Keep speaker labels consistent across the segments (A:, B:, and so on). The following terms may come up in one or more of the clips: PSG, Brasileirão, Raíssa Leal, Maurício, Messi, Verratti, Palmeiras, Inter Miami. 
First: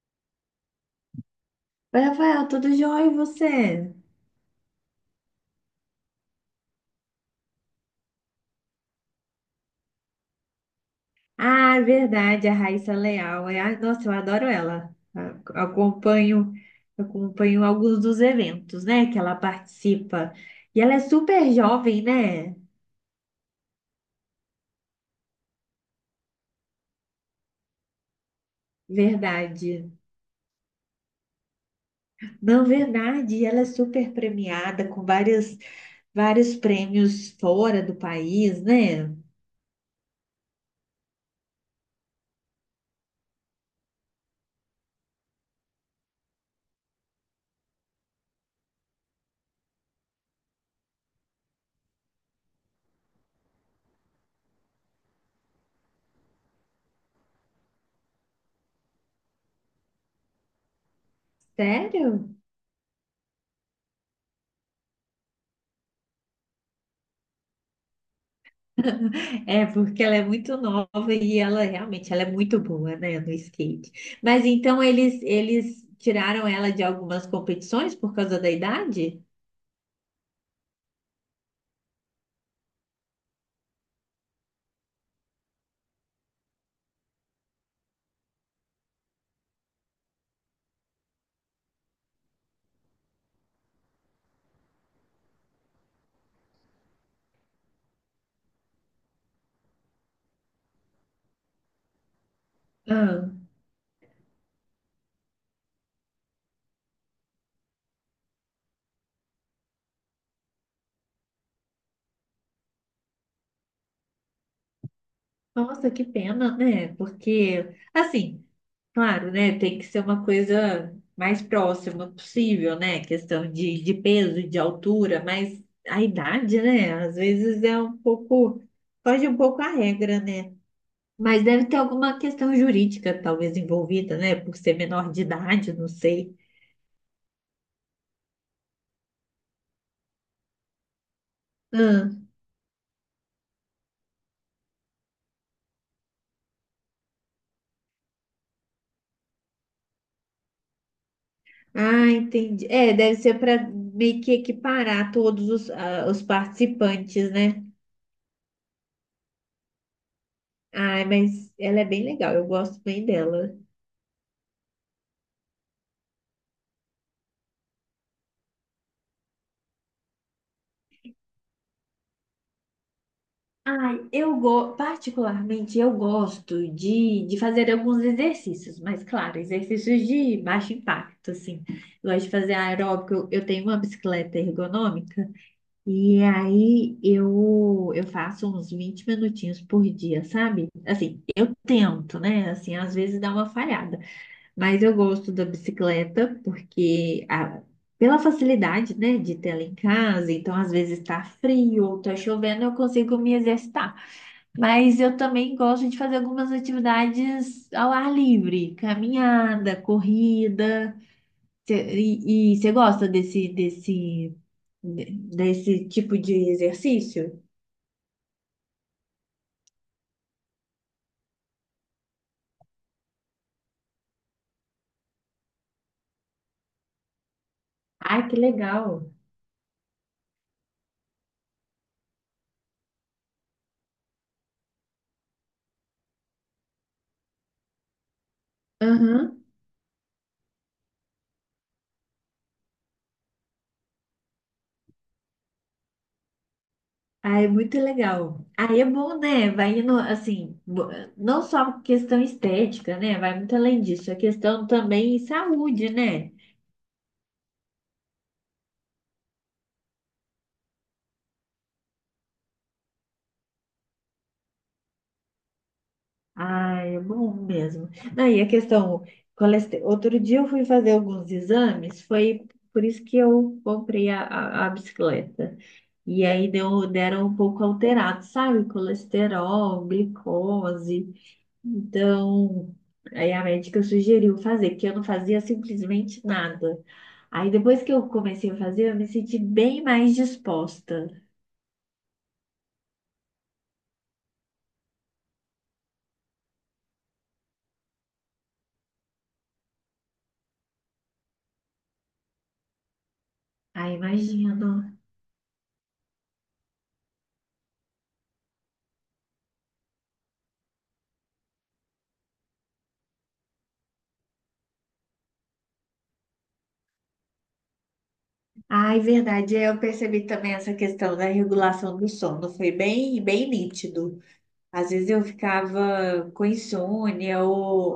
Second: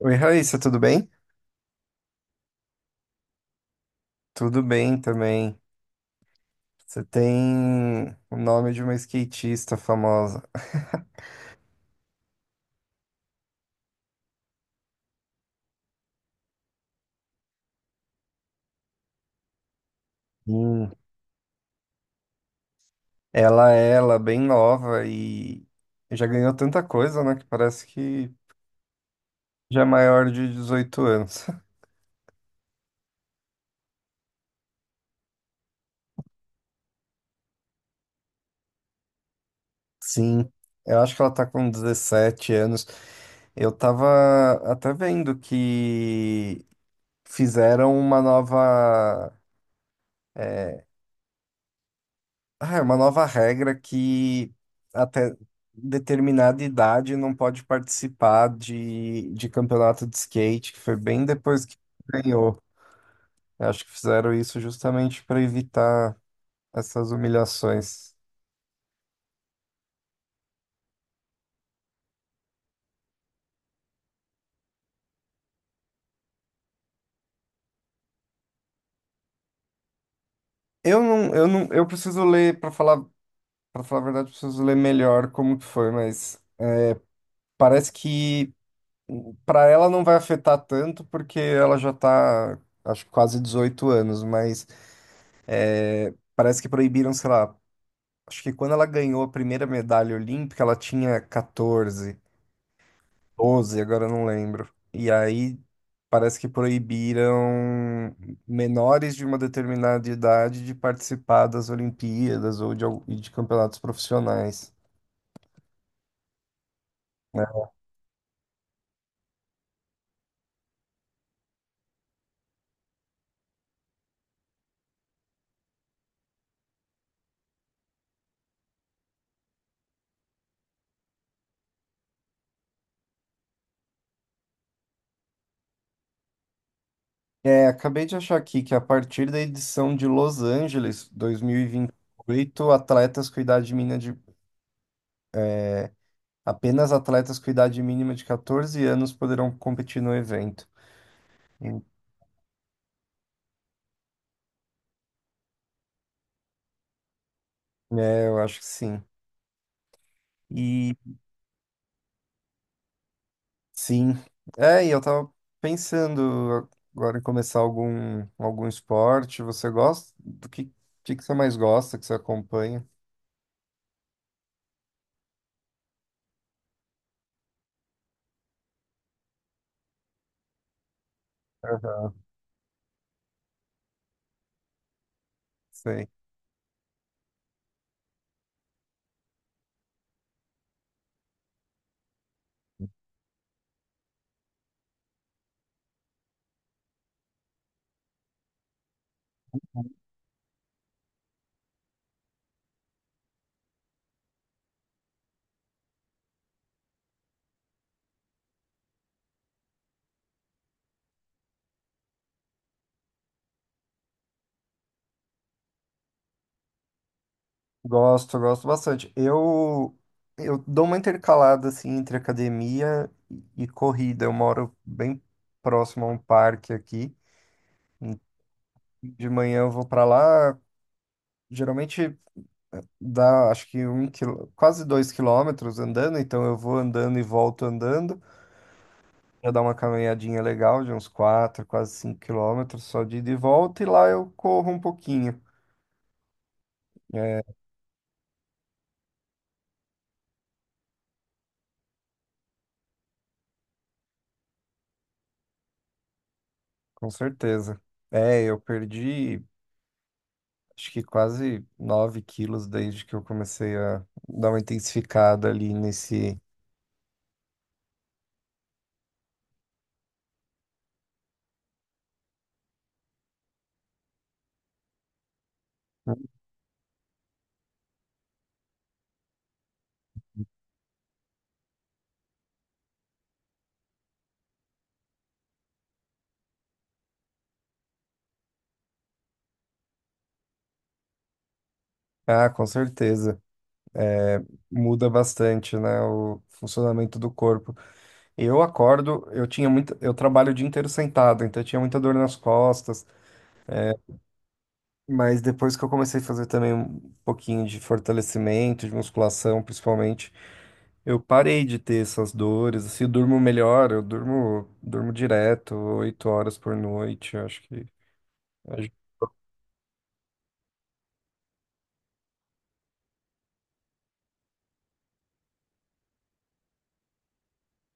A: Oi, Raíssa, tudo bem?
B: Oi, Rafael, tudo jóia e você?
A: Tudo bem também. Você tem o nome de uma skatista famosa.
B: Ah, é verdade, a Raíssa é Leal. Nossa, eu adoro ela. Acompanho alguns dos eventos, né, que ela participa. E
A: Sim.
B: ela é super jovem, né?
A: Ela é bem nova e já ganhou tanta coisa, né? Que parece que já é
B: Verdade.
A: maior de 18 anos.
B: Não, verdade, ela é super premiada com vários, vários prêmios fora do país, né?
A: Sim, eu acho que ela tá com 17 anos. Eu tava até vendo que fizeram uma nova. eh, Ah, é uma nova regra que até determinada idade não pode participar de campeonato de skate, que foi bem depois que
B: Sério?
A: ganhou. Eu acho que fizeram isso justamente para evitar essas humilhações.
B: É, porque ela é muito nova e ela realmente ela é muito boa, né, no skate. Mas então eles tiraram ela de algumas competições por causa da idade?
A: Eu não, eu não, eu preciso ler para falar a verdade, eu preciso ler melhor como que foi, mas parece que para ela não vai afetar tanto porque ela já tá, acho que quase 18 anos, mas parece que proibiram, sei lá. Acho que quando ela ganhou a primeira medalha olímpica, ela tinha 14,
B: Ah,
A: 12, agora eu não lembro. E aí parece que proibiram menores de uma determinada idade de participar das Olimpíadas ou de, al- e de campeonatos profissionais,
B: nossa, que pena, né?
A: né?
B: Porque assim, claro, né, tem que ser uma coisa mais próxima possível, né? Questão de peso, de altura, mas a idade, né, às vezes é um pouco foge um pouco a regra, né? Mas deve ter alguma questão jurídica, talvez, envolvida, né? Por ser menor de idade, não sei.
A: É, acabei de achar aqui que a partir da edição de Los Angeles, dois mil e vinte
B: Ah,
A: e oito atletas com idade mínima de apenas atletas com idade mínima de 14 anos poderão competir no evento. Hum.
B: ah, entendi. É, deve ser para meio que equiparar todos os participantes, né?
A: É, eu acho que sim.
B: Ai, mas ela é bem legal, eu gosto bem dela.
A: Sim. É, e eu tava pensando agora em começar algum esporte. Você gosta? Do que, que você mais gosta, que você acompanha?
B: Ai, particularmente eu gosto de fazer alguns exercícios, mas claro, exercícios de baixo impacto, assim.
A: Aham,
B: Eu gosto de fazer aeróbico, eu tenho uma bicicleta ergonômica.
A: sei.
B: E aí eu faço uns 20 minutinhos por dia, sabe? Assim, eu tento, né? Assim, às vezes dá uma falhada, mas eu gosto da bicicleta pela facilidade, né, de ter ela em casa, então às vezes tá frio ou tá chovendo, eu consigo me exercitar. Mas eu também gosto de fazer algumas atividades ao ar livre, caminhada, corrida. E você gosta desse tipo de exercício.
A: Gosto, gosto bastante. Eu dou uma intercalada, assim, entre academia e corrida. Eu moro bem próximo a um parque aqui.
B: Ai, que legal.
A: De manhã eu vou para lá, geralmente dá, acho que um quilo, quase 2 quilômetros andando, então eu vou andando e volto andando.
B: Aham.
A: Eu dar uma caminhadinha legal de uns 4, quase 5 quilômetros só de ida e volta, e lá eu corro um pouquinho.
B: Ah,
A: É,
B: é muito legal. Aí é bom, né? Vai indo, assim, não só questão estética, né? Vai muito além disso. A questão também em saúde, né?
A: com certeza. É, eu perdi acho que quase 9 quilos desde que eu comecei a dar uma intensificada ali nesse.
B: Ah, é bom mesmo. Não, e a questão, outro dia eu fui fazer alguns exames, foi por isso que eu comprei a bicicleta. E aí deram um pouco alterado, sabe? Colesterol, glicose. Então, aí a médica sugeriu fazer, porque eu não fazia simplesmente nada. Aí depois que eu comecei a fazer, eu me senti bem mais disposta.
A: Ah, com certeza. É, muda bastante, né, o funcionamento do corpo. Eu acordo, eu tinha muito, eu trabalho o dia inteiro sentado, então eu tinha muita dor nas costas.
B: Ai, imagino.
A: Mas depois que eu comecei a fazer também um pouquinho de fortalecimento, de musculação, principalmente, eu parei de ter essas dores. Assim, eu durmo melhor, eu durmo direto, 8 horas por noite. Eu acho que ajuda.
B: Ai, verdade, eu percebi também essa questão da regulação do sono, foi bem, bem nítido. Às vezes eu ficava com insônia ou,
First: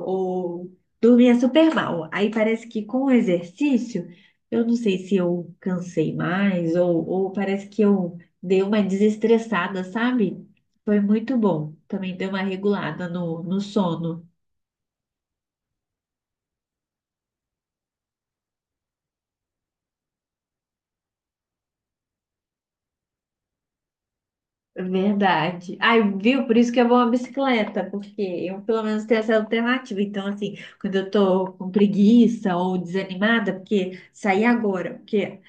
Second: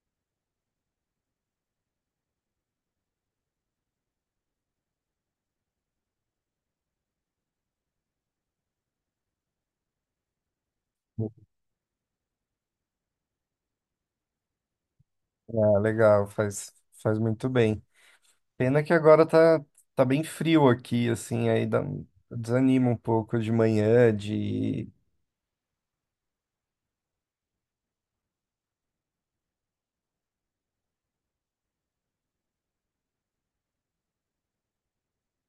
B: ou dormia super mal. Aí parece que com o exercício, eu não sei se eu cansei mais ou parece que eu dei uma desestressada, sabe? Foi muito bom. Também deu uma regulada no sono.
A: É legal, faz muito bem. Pena que agora tá bem frio aqui, assim, aí desanima um pouco de manhã, de.
B: Verdade. Ai, viu? Por isso que é bom a bicicleta, porque eu pelo menos tenho essa alternativa. Então, assim, quando eu tô com preguiça ou desanimada, porque sair agora, porque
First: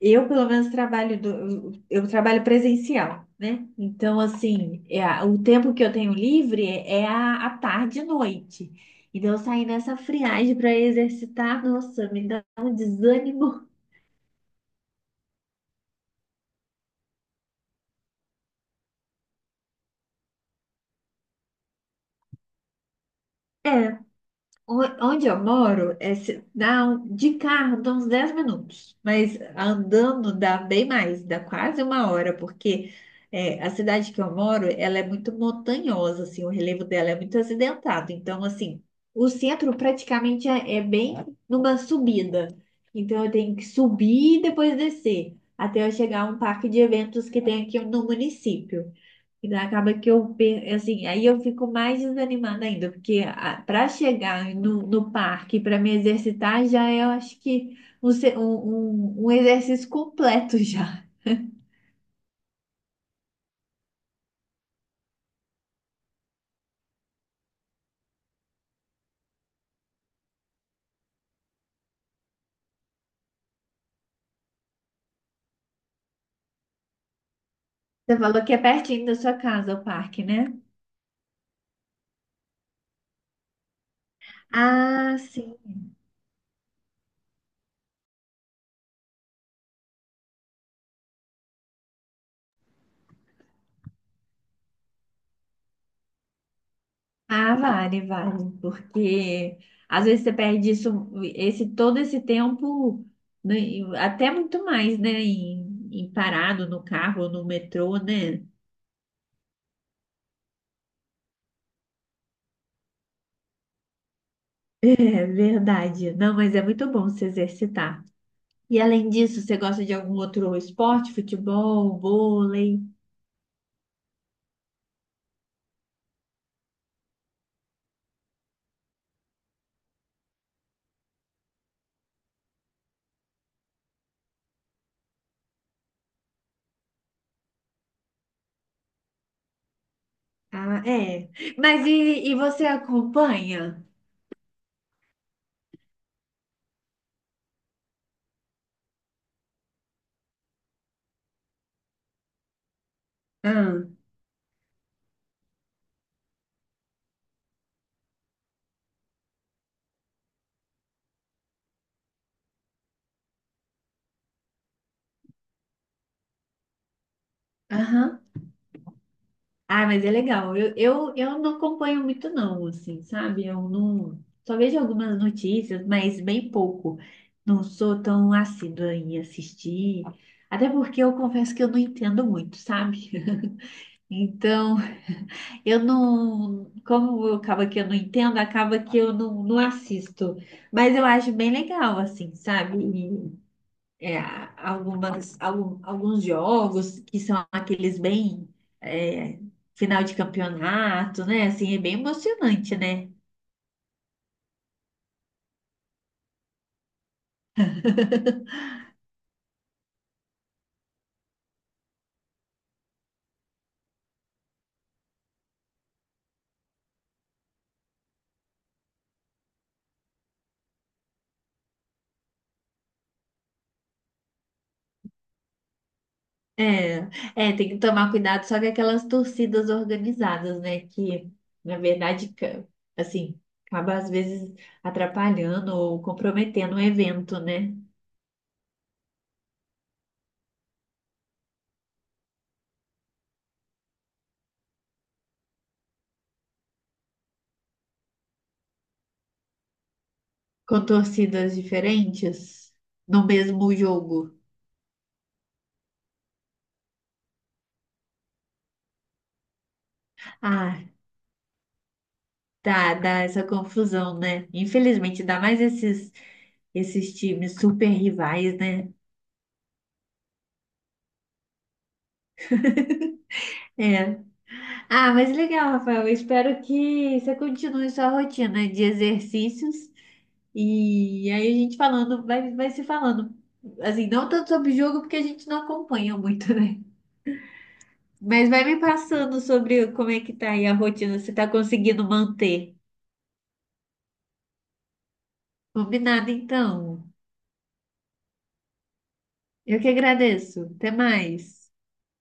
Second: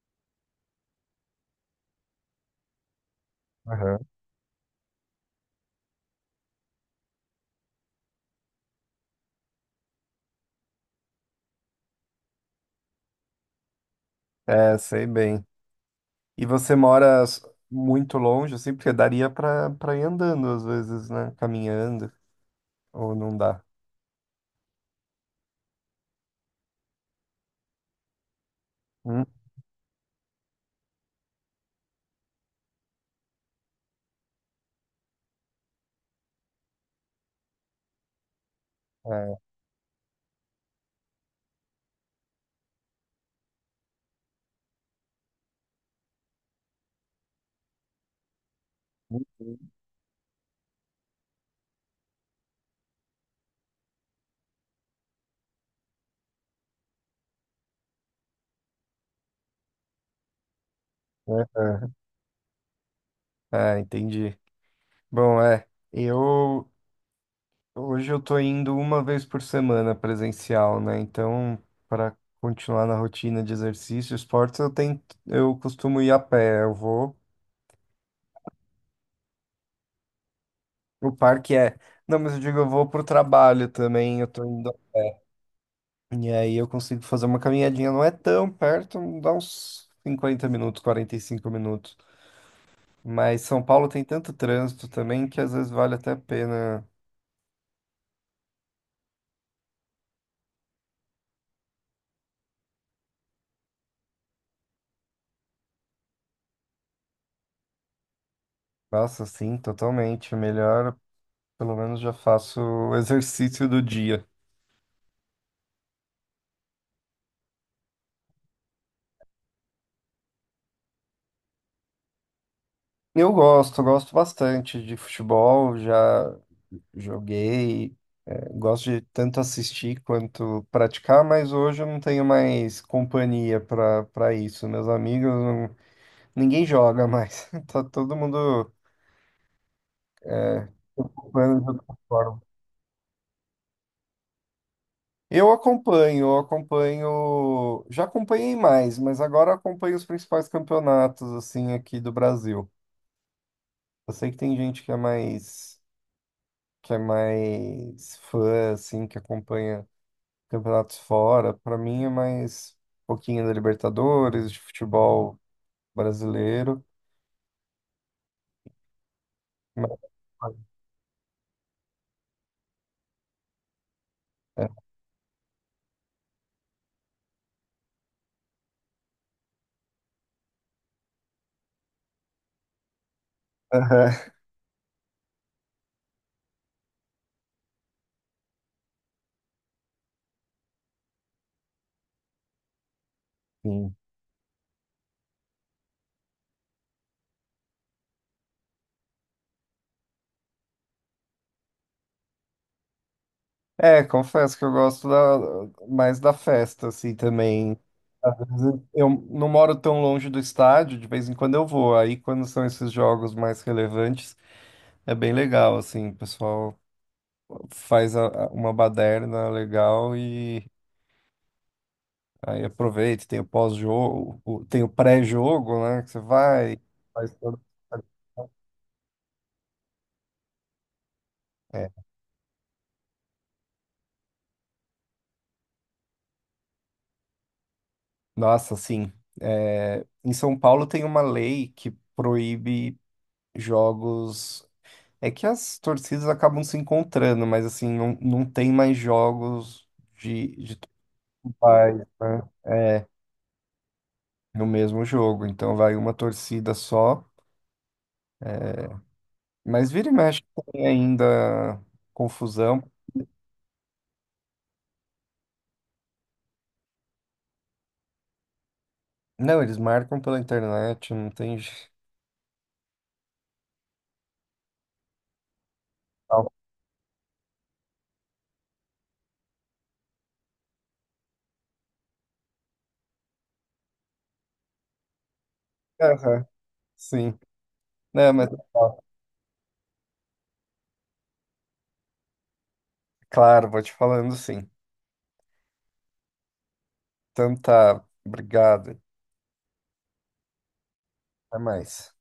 B: eu, pelo menos, trabalho do, eu trabalho presencial, né?
A: Aham.
B: Então, assim, o tempo que eu tenho livre é a tarde e noite. Então, sair nessa friagem para exercitar, nossa, me dá um desânimo.
A: É, sei bem. E você mora muito longe, assim, porque daria pra ir andando às vezes, né? Caminhando, ou não dá.
B: É, Onde eu moro, de carro dá uns 10 minutos,
A: Hum?
B: mas andando dá bem mais, dá quase uma hora, porque é, a cidade que eu moro, ela é muito montanhosa, assim, o relevo dela é muito acidentado. Então, assim, o
A: É,
B: centro praticamente é bem numa subida. Então, eu tenho que subir e depois descer, até eu chegar a um parque de eventos que tem aqui no município. E daí acaba que assim, aí eu fico mais desanimada ainda, porque para chegar no parque, para me exercitar, já é, eu acho que um exercício completo já.
A: é, é, é, entendi. Bom, é, eu hoje eu tô indo uma vez por semana presencial, né? Então, para continuar na rotina de exercício, esportes, eu tento, eu costumo ir a pé, eu vou.
B: Você falou que é pertinho da sua casa o parque, né?
A: O parque é. Não, mas eu digo, eu vou pro trabalho também, eu tô indo.
B: Ah, sim.
A: E aí eu consigo fazer uma caminhadinha, não é tão perto, dá uns 50 minutos, 45 minutos. Mas São Paulo tem tanto trânsito também que às vezes vale até a pena.
B: Ah, vale, vale, porque às vezes você perde isso, esse, todo esse tempo, né, e até muito mais, né? Em parado no carro, no metrô, né?
A: Nossa, sim, totalmente. É melhor, pelo menos já faço o exercício do dia.
B: É verdade. Não, mas é muito bom se exercitar. E além disso, você gosta de algum outro esporte? Futebol, vôlei?
A: Eu gosto, gosto bastante de futebol, já joguei, gosto de tanto assistir quanto praticar, mas hoje eu não tenho mais companhia para isso. Meus amigos. Ninguém joga mais. Tá todo mundo é,
B: Ah, é.
A: ocupando de
B: Mas
A: outra
B: e
A: forma.
B: você acompanha?
A: Eu acompanho, eu acompanho. Já acompanhei mais, mas agora acompanho os principais campeonatos assim aqui do Brasil.
B: Ah,
A: Eu sei que tem gente que é mais fã assim, que acompanha campeonatos fora. Para mim é mais um pouquinho da Libertadores, de futebol brasileiro.
B: aham. Ah, mas é
A: mas-
B: legal. Eu não acompanho muito não, assim, sabe? Eu não... Só vejo algumas notícias, mas bem pouco. Não sou tão assídua em assistir. Até porque eu confesso que eu não entendo muito, sabe? Então, eu não, como eu acaba que eu não entendo, acaba que eu não assisto. Mas eu acho bem legal, assim, sabe?
A: Sim.
B: E, é, alguns jogos que são aqueles bem, é, final de campeonato, né? Assim, é bem emocionante, né?
A: É, confesso que eu gosto mais da festa, assim, também. Às vezes eu não moro tão longe do estádio, de vez em quando eu vou. Aí, quando são esses jogos mais relevantes, é bem legal, assim, o pessoal faz uma baderna legal e aí aproveita, tem o pós-jogo, tem o pré-jogo, né, que você vai,
B: É,
A: faz
B: é,
A: todo...
B: tem que tomar cuidado só com aquelas torcidas organizadas, né? Que, na
A: É.
B: verdade, assim, acaba às vezes atrapalhando ou comprometendo o evento, né?
A: Nossa, assim, em São Paulo tem uma lei que proíbe jogos. É que as torcidas acabam se encontrando, mas assim, não, não tem mais jogos de
B: Com
A: todos os
B: torcidas
A: pais, né?
B: diferentes
A: É,
B: no mesmo jogo.
A: no mesmo jogo. Então vai uma torcida só. Mas vira e mexe
B: Ah,
A: tem ainda confusão.
B: tá, dá essa confusão, né? Infelizmente, dá mais esses times super rivais, né?
A: Não, eles marcam pela internet, não tem jeito.
B: É. Ah, mas legal, Rafael. Eu espero que você continue sua rotina de exercícios. E aí a gente falando, vai se falando. Assim, não tanto sobre jogo, porque a gente não acompanha
A: Aham,
B: muito, né?
A: sim. Não,
B: Mas
A: mas
B: vai me
A: ó,
B: passando sobre como é que tá aí a rotina, se tá conseguindo manter.
A: claro, vou te falando sim.
B: Combinado, então.
A: Então tá, obrigado.
B: Eu que agradeço. Até
A: Até
B: mais.
A: mais.